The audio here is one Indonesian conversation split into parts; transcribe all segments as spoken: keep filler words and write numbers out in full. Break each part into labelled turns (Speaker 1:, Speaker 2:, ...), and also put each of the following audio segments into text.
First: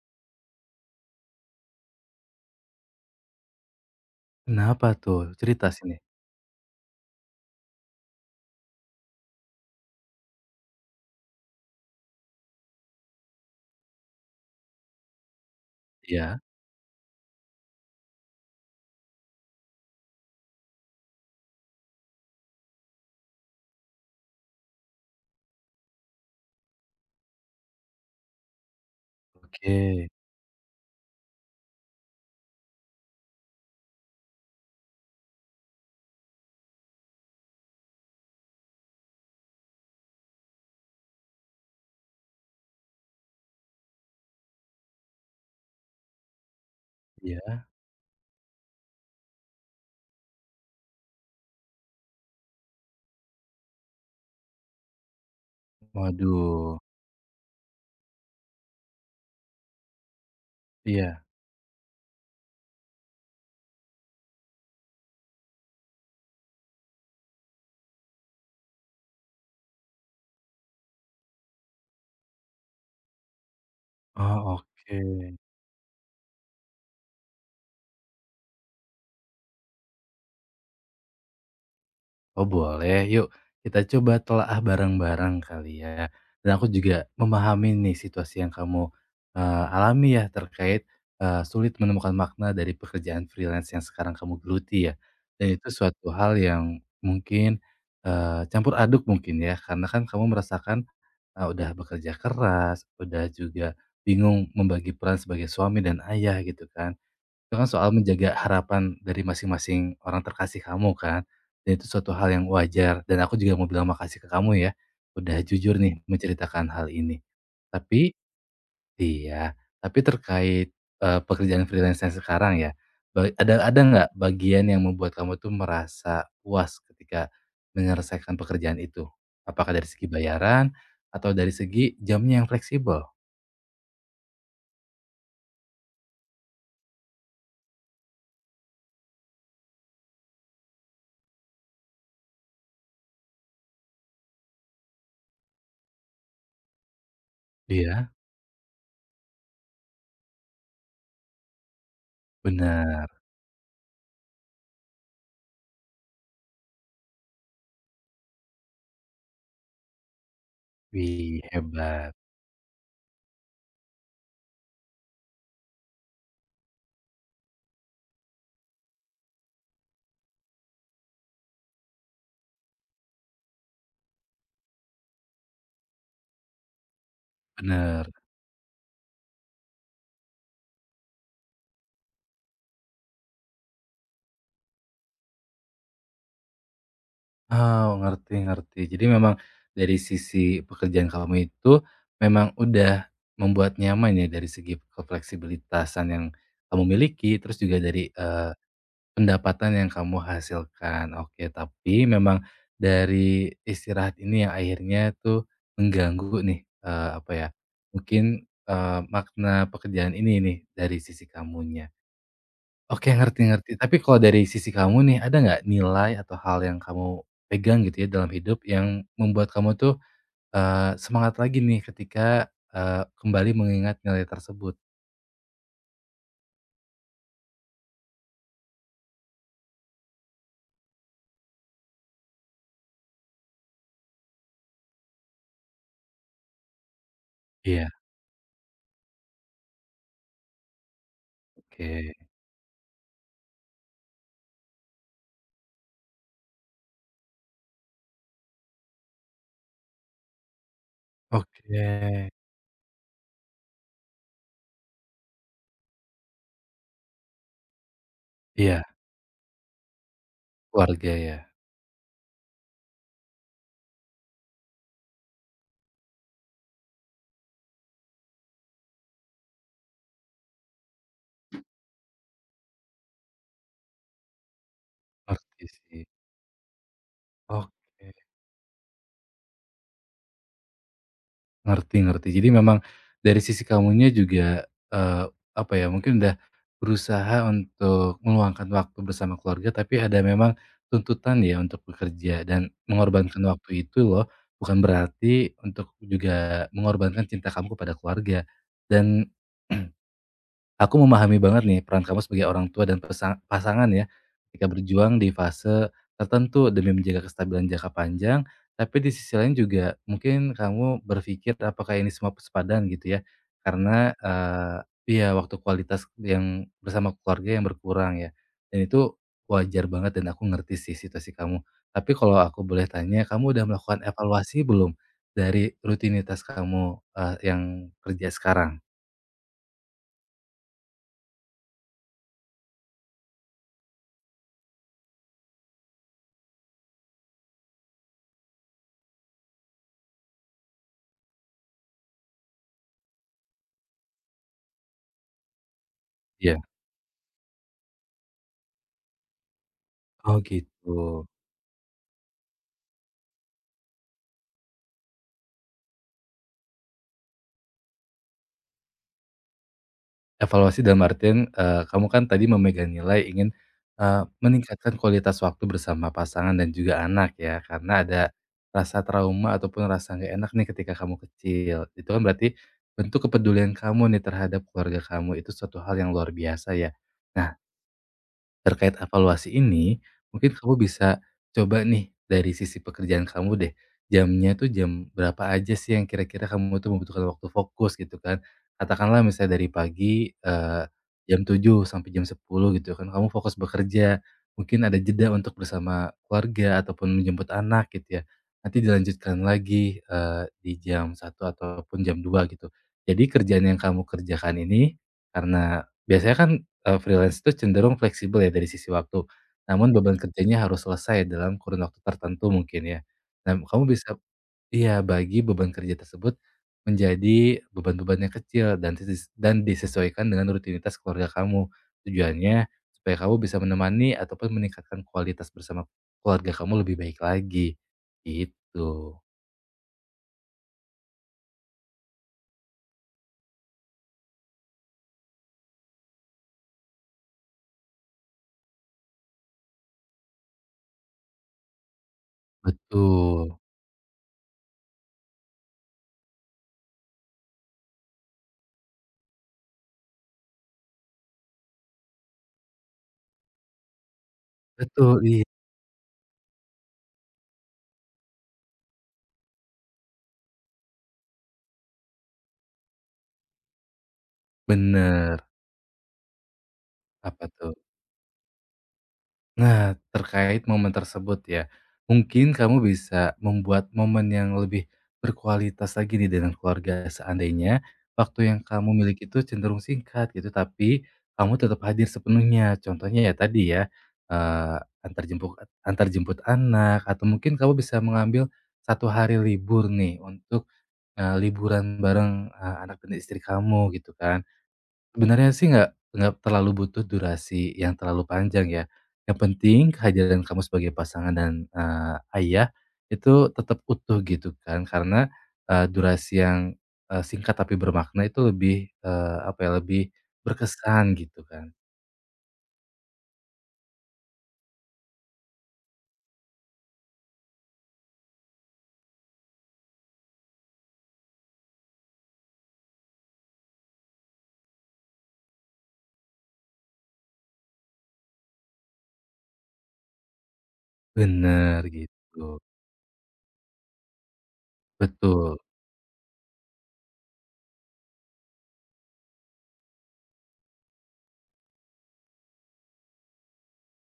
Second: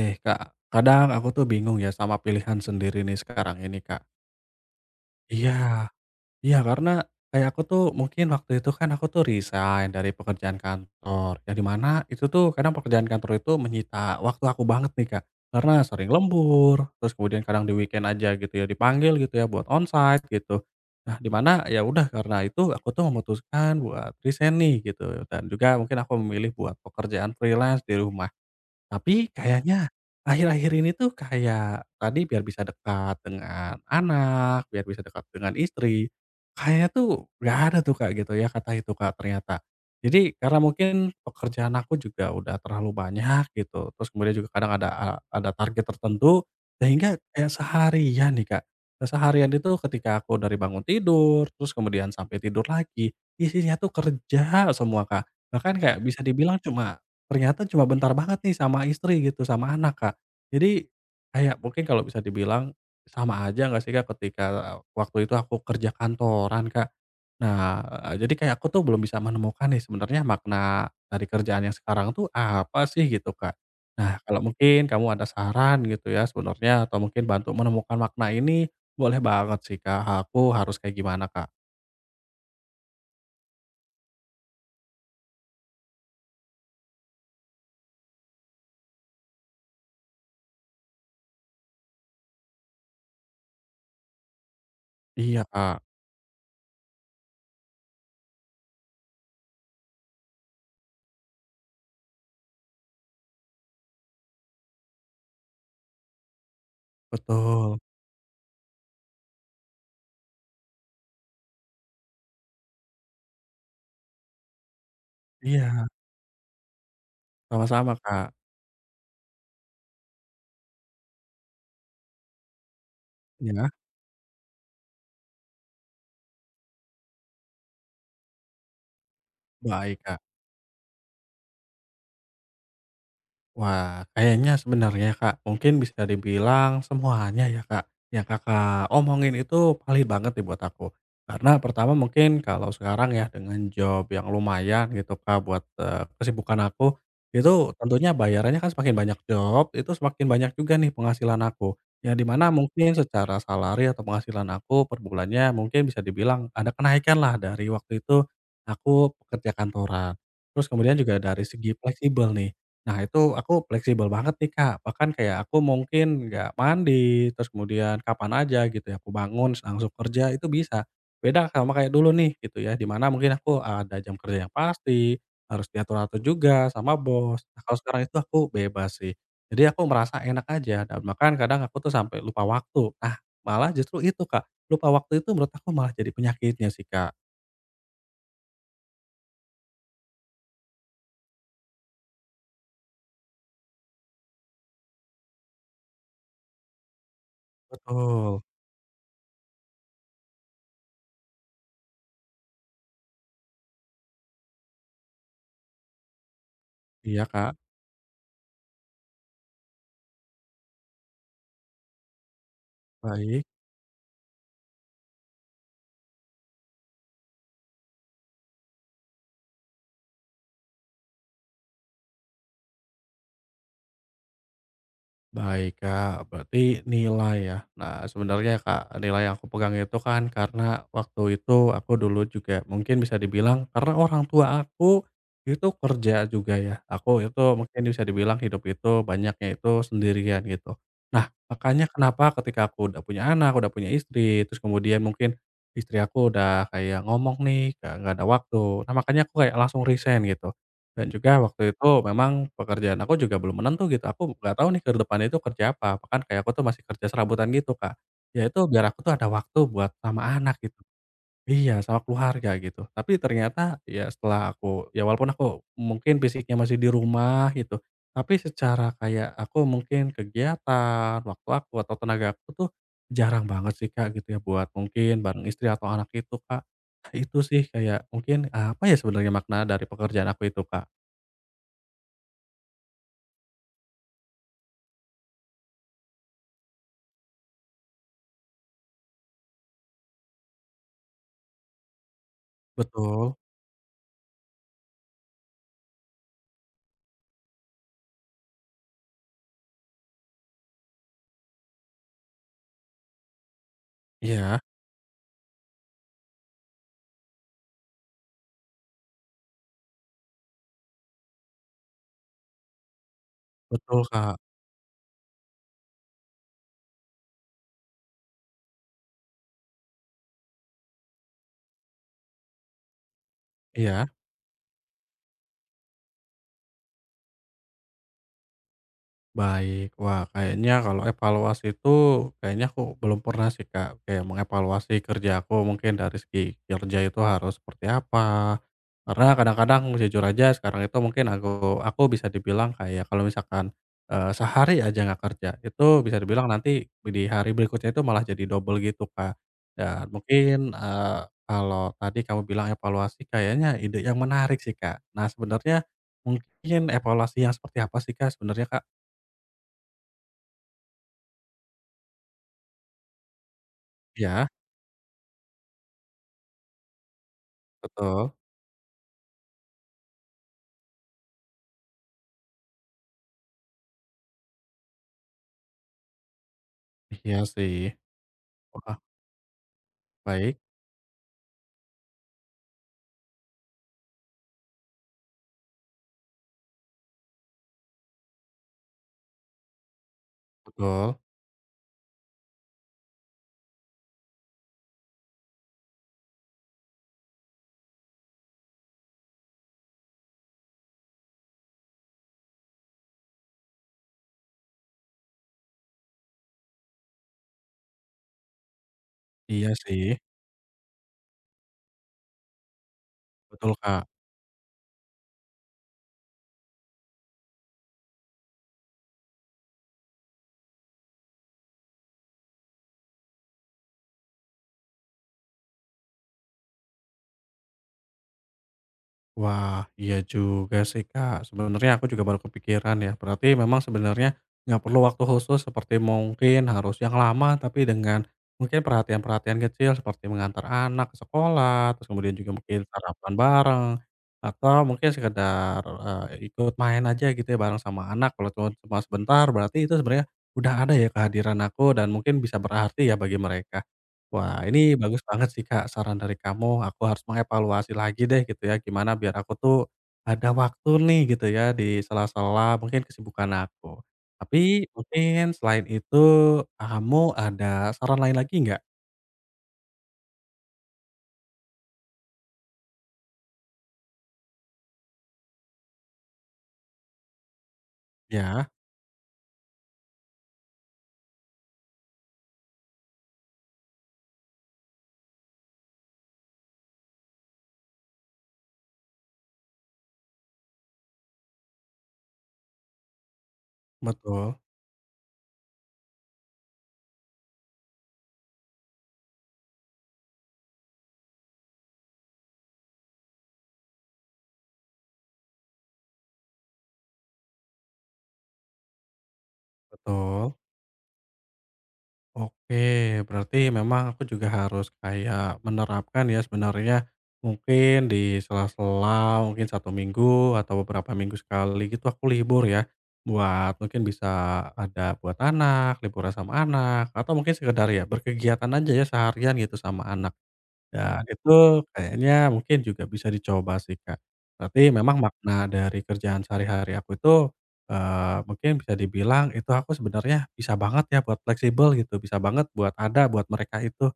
Speaker 1: Eh, Kak, kadang aku tuh bingung ya sama pilihan sendiri nih sekarang ini, Kak.
Speaker 2: Kenapa tuh? Cerita
Speaker 1: Iya,
Speaker 2: sini?
Speaker 1: iya karena kayak aku tuh mungkin waktu itu kan aku tuh resign dari pekerjaan kantor, ya di mana itu tuh kadang pekerjaan kantor itu menyita waktu aku banget nih, Kak. Karena sering
Speaker 2: Iya?
Speaker 1: lembur, terus kemudian kadang di weekend aja gitu ya dipanggil gitu ya buat onsite gitu. Nah, di mana ya udah karena itu aku tuh memutuskan buat resign nih gitu dan juga mungkin aku memilih buat pekerjaan freelance di rumah. Tapi kayaknya
Speaker 2: Oke.
Speaker 1: akhir-akhir ini tuh kayak tadi biar bisa dekat dengan anak, biar bisa dekat dengan istri, kayaknya tuh nggak ada tuh, Kak, gitu ya kata itu, Kak, ternyata. Jadi karena mungkin pekerjaan aku juga udah terlalu banyak gitu, terus kemudian juga kadang ada ada target tertentu sehingga kayak
Speaker 2: Iya?
Speaker 1: seharian nih, Kak, nah, seharian itu ketika aku dari bangun tidur, terus kemudian sampai tidur lagi, isinya tuh kerja semua, Kak. Bahkan kayak bisa dibilang
Speaker 2: Waduh.
Speaker 1: cuma ternyata cuma bentar banget nih sama istri gitu, sama anak, Kak. Jadi,
Speaker 2: Iya?
Speaker 1: kayak mungkin kalau bisa dibilang sama aja nggak sih, Kak, ketika waktu itu aku kerja kantoran, Kak. Nah, eee, jadi kayak aku tuh belum bisa menemukan nih sebenarnya makna dari kerjaan yang sekarang tuh apa sih gitu, Kak. Nah,
Speaker 2: Oh,
Speaker 1: kalau mungkin
Speaker 2: oke.
Speaker 1: kamu ada saran gitu ya sebenarnya atau mungkin bantu menemukan makna ini, boleh banget sih, Kak. Aku harus kayak gimana, Kak?
Speaker 2: Oh, boleh. Yuk kita coba telaah bareng-bareng kali ya. Dan aku juga memahami nih situasi yang kamu, eee, alami ya terkait, eee, sulit menemukan makna dari pekerjaan freelance yang sekarang kamu geluti ya.
Speaker 1: Iya,
Speaker 2: Dan itu
Speaker 1: Kak,
Speaker 2: suatu hal yang mungkin, eee, campur aduk mungkin ya, karena kan kamu merasakan Eee, udah bekerja keras, udah juga bingung membagi peran sebagai suami dan ayah gitu kan. Itu kan
Speaker 1: betul.
Speaker 2: soal menjaga harapan dari masing-masing orang terkasih kamu kan, dan itu suatu hal yang wajar dan aku juga mau bilang makasih ke kamu ya, udah jujur
Speaker 1: Iya,
Speaker 2: nih menceritakan hal ini.
Speaker 1: sama-sama,
Speaker 2: Tapi
Speaker 1: Kak.
Speaker 2: iya, tapi terkait, eee, pekerjaan freelance yang sekarang ya, ba ada
Speaker 1: Ya
Speaker 2: ada nggak bagian yang membuat kamu tuh merasa puas ketika menyelesaikan pekerjaan itu? Apakah dari
Speaker 1: baik,
Speaker 2: segi
Speaker 1: Kak.
Speaker 2: bayaran atau dari segi jamnya yang fleksibel?
Speaker 1: Wah, kayaknya sebenarnya, Kak, mungkin bisa dibilang semuanya ya, Kak, yang Kakak omongin itu valid banget nih buat aku. Karena pertama mungkin kalau sekarang ya dengan job yang lumayan gitu, Kak, buat, eee, kesibukan aku, itu tentunya
Speaker 2: Iya,
Speaker 1: bayarannya kan semakin banyak job, itu semakin banyak juga nih penghasilan aku. Yang dimana mungkin
Speaker 2: benar.
Speaker 1: secara salari atau penghasilan aku per bulannya mungkin bisa dibilang ada kenaikan lah dari waktu itu aku pekerja kantoran. Terus kemudian juga
Speaker 2: Wih,
Speaker 1: dari segi
Speaker 2: hebat,
Speaker 1: fleksibel nih. Nah itu aku fleksibel banget nih Kak, bahkan kayak aku mungkin nggak mandi, terus kemudian kapan aja gitu ya, aku bangun langsung kerja itu bisa. Beda sama kayak dulu nih gitu ya, di mana mungkin aku ada jam kerja yang pasti, harus diatur-atur juga sama bos. Nah kalau sekarang
Speaker 2: benar.
Speaker 1: itu aku bebas sih, jadi aku merasa enak aja dan bahkan kadang aku tuh sampai lupa waktu. Nah malah justru itu Kak, lupa waktu itu menurut aku malah jadi penyakitnya sih Kak.
Speaker 2: Oh, ngerti ngerti. Jadi memang dari sisi pekerjaan kamu itu memang udah membuat nyaman ya dari segi kefleksibilitasan yang kamu miliki, terus juga dari,
Speaker 1: Betul.
Speaker 2: eee Pendapatan yang kamu hasilkan, oke. Tapi memang dari istirahat ini yang akhirnya tuh mengganggu nih, eee,
Speaker 1: Iya
Speaker 2: apa ya,
Speaker 1: Kak,
Speaker 2: mungkin, eee, makna pekerjaan ini nih dari sisi kamunya. Oke,
Speaker 1: baik.
Speaker 2: ngerti-ngerti. Tapi kalau dari sisi kamu nih, ada nggak nilai atau hal yang kamu pegang gitu ya dalam hidup yang membuat kamu tuh, eee, semangat lagi nih ketika, eee, kembali mengingat nilai tersebut?
Speaker 1: Baik Kak, berarti nilai ya. Nah sebenarnya Kak, nilai yang aku pegang itu kan karena waktu itu aku dulu juga mungkin bisa dibilang karena orang tua aku itu kerja juga ya. Aku itu mungkin
Speaker 2: Iya,
Speaker 1: bisa dibilang hidup itu banyaknya itu sendirian gitu. Nah makanya
Speaker 2: oke.
Speaker 1: kenapa ketika aku udah punya anak, udah punya istri, terus kemudian mungkin istri aku udah kayak ngomong nih, nggak nggak ada waktu. Nah makanya aku kayak langsung resign gitu. Dan juga waktu
Speaker 2: Oke.
Speaker 1: itu memang pekerjaan aku juga belum menentu gitu, aku nggak tahu nih ke depannya itu kerja apa, bahkan kayak aku tuh masih kerja serabutan gitu, Kak. Ya itu
Speaker 2: Iya,
Speaker 1: biar aku tuh ada waktu buat sama anak gitu.
Speaker 2: keluarga ya,
Speaker 1: Iya, sama keluarga gitu. Tapi ternyata ya setelah aku ya walaupun aku mungkin fisiknya masih di rumah gitu, tapi secara kayak aku mungkin kegiatan, waktu aku atau tenaga aku tuh jarang banget sih, Kak, gitu ya buat mungkin bareng istri
Speaker 2: ngerti
Speaker 1: atau
Speaker 2: sih.
Speaker 1: anak itu, Kak. Nah, itu sih kayak
Speaker 2: Oke,
Speaker 1: mungkin ah, apa ya sebenarnya makna dari pekerjaan aku itu, Kak?
Speaker 2: ngerti ngerti. Jadi memang dari sisi kamunya juga, eee, apa ya, mungkin udah berusaha untuk meluangkan waktu bersama keluarga, tapi ada memang tuntutan ya untuk bekerja dan
Speaker 1: Betul,
Speaker 2: mengorbankan waktu itu loh, bukan berarti untuk juga mengorbankan cinta kamu kepada keluarga dan aku memahami banget nih peran kamu sebagai orang tua dan pesa pasangan ya,
Speaker 1: iya,
Speaker 2: ketika berjuang di fase tertentu demi menjaga kestabilan jangka panjang, tapi di sisi lain juga mungkin kamu berpikir apakah ini semua sepadan gitu ya,
Speaker 1: betul,
Speaker 2: karena,
Speaker 1: Kak,
Speaker 2: eee, iya waktu kualitas yang bersama keluarga yang berkurang ya, dan itu wajar banget dan aku ngerti sih situasi kamu. Tapi kalau aku boleh tanya, kamu udah melakukan
Speaker 1: iya.
Speaker 2: evaluasi belum dari rutinitas kamu, eee, yang kerja sekarang?
Speaker 1: Baik. Wah, kayaknya kalau evaluasi itu kayaknya aku belum pernah sih, Kak, kayak mengevaluasi kerja aku mungkin dari segi kerja itu harus seperti apa. Karena kadang-kadang jujur aja sekarang itu mungkin aku aku bisa dibilang kayak kalau misalkan, eee, sehari aja nggak kerja, itu bisa dibilang
Speaker 2: Iya.
Speaker 1: nanti di hari berikutnya itu malah jadi double gitu, Kak. Dan
Speaker 2: Oh
Speaker 1: mungkin,
Speaker 2: gitu.
Speaker 1: eee, kalau tadi kamu bilang evaluasi kayaknya ide yang menarik sih, Kak. Nah, sebenarnya mungkin evaluasi yang seperti apa sih, Kak, sebenarnya, Kak?
Speaker 2: Evaluasi dalam artian, eee, kamu kan tadi memegang nilai ingin, eee,
Speaker 1: Iya,
Speaker 2: meningkatkan kualitas waktu bersama pasangan dan juga anak ya, karena ada
Speaker 1: betul.
Speaker 2: rasa trauma ataupun rasa nggak enak nih ketika kamu kecil. Itu kan berarti bentuk kepedulian kamu nih terhadap keluarga kamu, itu suatu hal yang luar biasa ya.
Speaker 1: Iya
Speaker 2: Nah,
Speaker 1: sih.
Speaker 2: terkait
Speaker 1: Wah,
Speaker 2: evaluasi ini, mungkin
Speaker 1: baik.
Speaker 2: kamu bisa coba nih dari sisi pekerjaan kamu deh. Jamnya tuh jam berapa aja sih yang kira-kira kamu tuh membutuhkan waktu fokus gitu kan. Katakanlah misalnya dari pagi, eee,
Speaker 1: Betul.
Speaker 2: jam tujuh sampai jam sepuluh gitu kan, kamu fokus bekerja. Mungkin ada jeda untuk bersama keluarga ataupun menjemput anak gitu ya. Nanti dilanjutkan lagi, eee, di jam satu ataupun jam dua gitu. Jadi kerjaan yang kamu kerjakan ini karena biasanya kan eee, freelance itu cenderung fleksibel ya dari sisi waktu,
Speaker 1: Iya
Speaker 2: namun
Speaker 1: sih.
Speaker 2: beban kerjanya harus selesai dalam kurun waktu tertentu mungkin ya. Nah,
Speaker 1: Betul,
Speaker 2: kamu
Speaker 1: Kak.
Speaker 2: bisa iya, bagi beban kerja tersebut menjadi beban-beban yang kecil dan dises dan disesuaikan dengan rutinitas keluarga kamu. Tujuannya supaya kamu bisa menemani ataupun meningkatkan kualitas bersama keluarga kamu lebih baik lagi, gitu.
Speaker 1: Wah, iya juga sih, Kak. Sebenarnya aku juga baru kepikiran ya. Berarti memang sebenarnya nggak perlu waktu khusus seperti mungkin harus yang lama, tapi dengan mungkin perhatian-perhatian kecil seperti mengantar anak ke sekolah, terus kemudian juga mungkin sarapan
Speaker 2: Betul
Speaker 1: bareng, atau mungkin sekedar eee, ikut main aja gitu ya bareng sama anak. Kalau cuma cuma sebentar, berarti itu sebenarnya udah ada ya kehadiran aku dan mungkin bisa berarti ya bagi mereka. Wah, ini
Speaker 2: betul,
Speaker 1: bagus
Speaker 2: iya,
Speaker 1: banget sih, Kak, saran dari kamu. Aku harus mengevaluasi lagi deh gitu ya, gimana biar aku tuh ada waktu nih gitu ya di sela-sela mungkin kesibukan aku. Tapi
Speaker 2: bener.
Speaker 1: mungkin selain itu kamu
Speaker 2: Apa tuh?
Speaker 1: ada saran lain lagi nggak?
Speaker 2: Nah, terkait momen tersebut ya, mungkin kamu bisa membuat momen yang lebih berkualitas lagi nih dengan keluarga. Seandainya waktu yang
Speaker 1: Ya,
Speaker 2: kamu miliki itu cenderung singkat gitu, tapi kamu tetap hadir sepenuhnya. Contohnya ya tadi ya, eee, antar jempuk antar jemput anak atau mungkin kamu bisa mengambil satu hari libur nih untuk, eee, liburan bareng, eee, anak dan istri kamu gitu kan.
Speaker 1: betul
Speaker 2: Sebenarnya sih nggak nggak terlalu butuh durasi yang terlalu panjang ya, yang penting kehadiran kamu sebagai pasangan dan, eee, ayah itu tetap utuh gitu kan karena, eee, durasi yang, eee, singkat tapi bermakna itu lebih, eee, apa ya, lebih
Speaker 1: betul.
Speaker 2: berkesan gitu kan.
Speaker 1: Oke, berarti memang aku juga harus kayak menerapkan ya sebenarnya mungkin di sela-sela mungkin satu minggu atau beberapa minggu sekali gitu aku libur ya, buat mungkin bisa ada buat anak, liburan sama anak, atau mungkin sekedar ya berkegiatan aja ya seharian gitu sama anak. Ya, itu
Speaker 2: Bener gitu,
Speaker 1: kayaknya mungkin juga bisa dicoba sih, Kak. Tapi memang
Speaker 2: betul,
Speaker 1: makna dari kerjaan sehari-hari aku itu, eee, mungkin bisa dibilang itu aku sebenarnya bisa banget ya buat fleksibel gitu, bisa banget buat ada buat mereka itu.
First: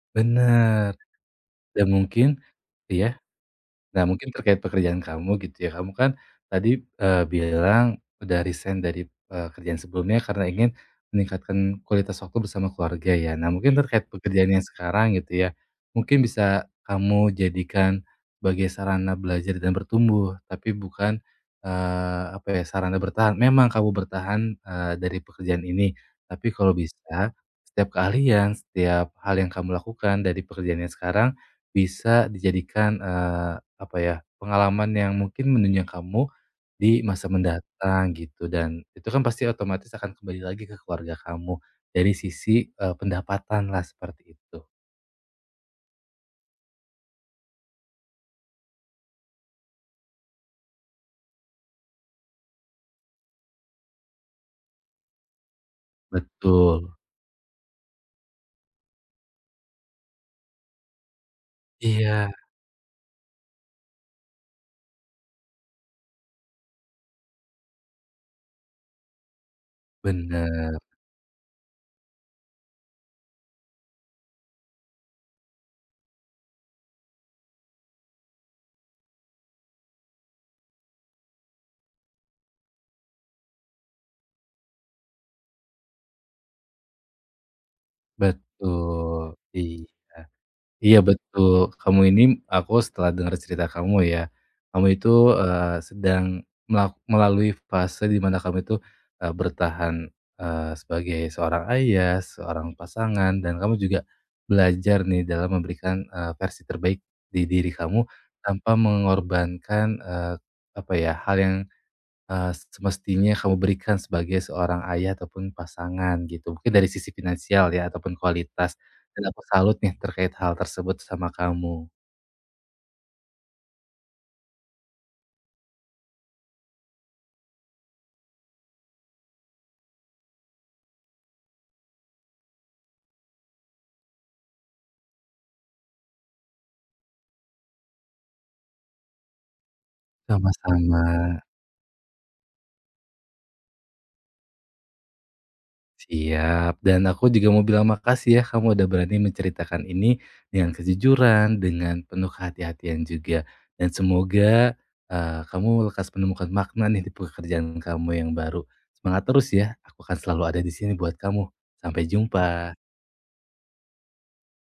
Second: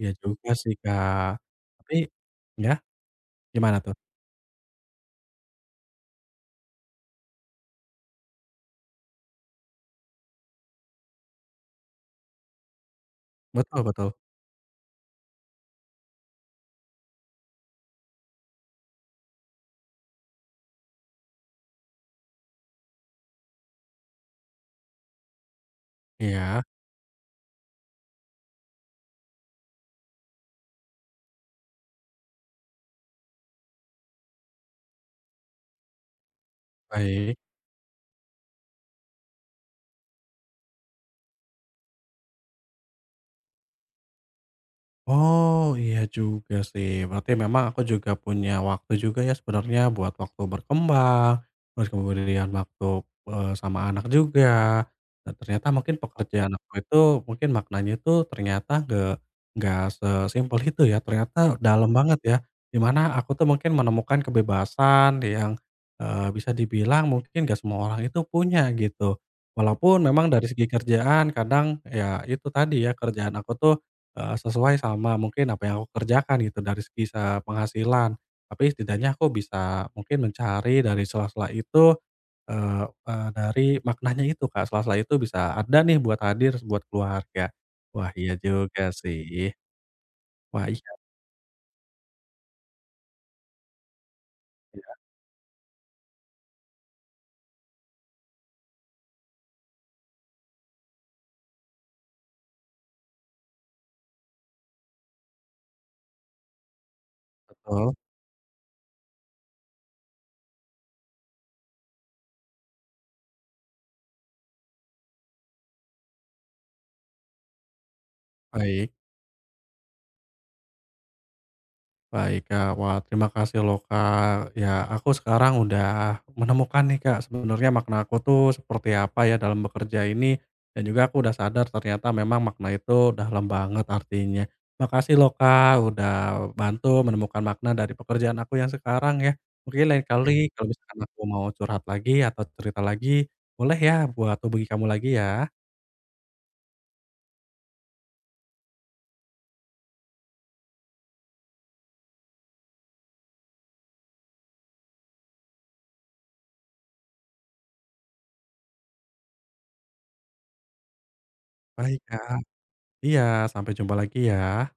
Speaker 1: Iya juga sih,
Speaker 2: bener,
Speaker 1: Kak.
Speaker 2: dan
Speaker 1: Tapi
Speaker 2: mungkin
Speaker 1: ya?
Speaker 2: ya.
Speaker 1: Gimana tuh?
Speaker 2: Nah, mungkin terkait pekerjaan kamu gitu ya, kamu kan tadi, eee, bilang udah resign dari, eee, kerjaan sebelumnya karena ingin meningkatkan kualitas waktu bersama keluarga ya. Nah, mungkin mhm,
Speaker 1: Betul
Speaker 2: terkait
Speaker 1: betul.
Speaker 2: pekerjaan yang sekarang gitu ya, mungkin bisa kamu jadikan sebagai sarana belajar dan bertumbuh, tapi bukan, eee, apa ya, sarana bertahan. Memang kamu bertahan, eee, dari pekerjaan ini, tapi
Speaker 1: Iya,
Speaker 2: kalau bisa setiap keahlian, setiap hal yang kamu lakukan dari pekerjaan yang sekarang bisa dijadikan, eee, apa ya, pengalaman yang mungkin menunjang kamu di masa
Speaker 1: baik.
Speaker 2: mendatang gitu dan itu kan pasti otomatis akan kembali lagi ke keluarga kamu dari sisi, eh, pendapatan lah seperti itu.
Speaker 1: Oh, iya juga sih. Berarti memang aku juga punya waktu juga ya sebenarnya buat waktu berkembang, terus kemudian waktu, eee, sama anak juga. Dan ternyata mungkin pekerjaan aku itu
Speaker 2: Betul.
Speaker 1: mungkin maknanya itu ternyata nggak nggak sesimpel itu ya, ternyata dalam banget
Speaker 2: Iya,
Speaker 1: ya. Di mana aku tuh mungkin menemukan kebebasan yang, eee, bisa dibilang mungkin nggak semua orang itu punya gitu. Walaupun memang dari segi
Speaker 2: bener,
Speaker 1: kerjaan kadang ya itu tadi ya, kerjaan aku tuh Eee, sesuai sama mungkin apa yang aku kerjakan gitu dari segi se penghasilan. Tapi setidaknya aku bisa mungkin mencari dari sela-sela itu, eee eee, dari maknanya itu Kak, sela-sela itu bisa ada nih buat hadir buat keluarga. Wah iya juga
Speaker 2: betul,
Speaker 1: sih.
Speaker 2: iya.
Speaker 1: Wah iya
Speaker 2: Iya betul, kamu ini aku setelah dengar cerita kamu ya, kamu
Speaker 1: iya,
Speaker 2: itu, eee, sedang melak melalui fase di mana kamu itu, eee, bertahan, eee, sebagai seorang ayah, seorang pasangan, dan kamu juga belajar nih dalam memberikan, eee, versi terbaik di diri
Speaker 1: betul,
Speaker 2: kamu tanpa mengorbankan, eee, apa ya, hal yang eee, semestinya kamu berikan sebagai seorang ayah ataupun pasangan gitu, mungkin dari sisi finansial ya ataupun kualitas,
Speaker 1: baik.
Speaker 2: dan aku salut nih terkait hal tersebut sama kamu.
Speaker 1: Baik Kak, wah terima kasih loh Kak. Ya aku sekarang udah menemukan nih Kak, sebenarnya makna aku tuh seperti apa ya dalam bekerja ini. Dan juga aku udah sadar ternyata memang makna itu dalam banget artinya. Makasih loh Kak, udah bantu menemukan makna dari pekerjaan aku yang sekarang ya. Mungkin lain kali kalau misalkan
Speaker 2: Sama-sama,
Speaker 1: aku mau curhat lagi atau cerita lagi, boleh ya buat hubungi kamu lagi ya.
Speaker 2: siap, dan aku juga mau bilang makasih ya kamu udah berani menceritakan ini dengan kejujuran, dengan penuh kehati-hatian juga, dan semoga, eee, kamu lekas menemukan makna nih di pekerjaan kamu yang baru. Semangat terus ya, aku akan selalu ada di sini buat kamu.
Speaker 1: Baik
Speaker 2: Sampai
Speaker 1: Kak,
Speaker 2: jumpa.
Speaker 1: iya sampai jumpa lagi ya.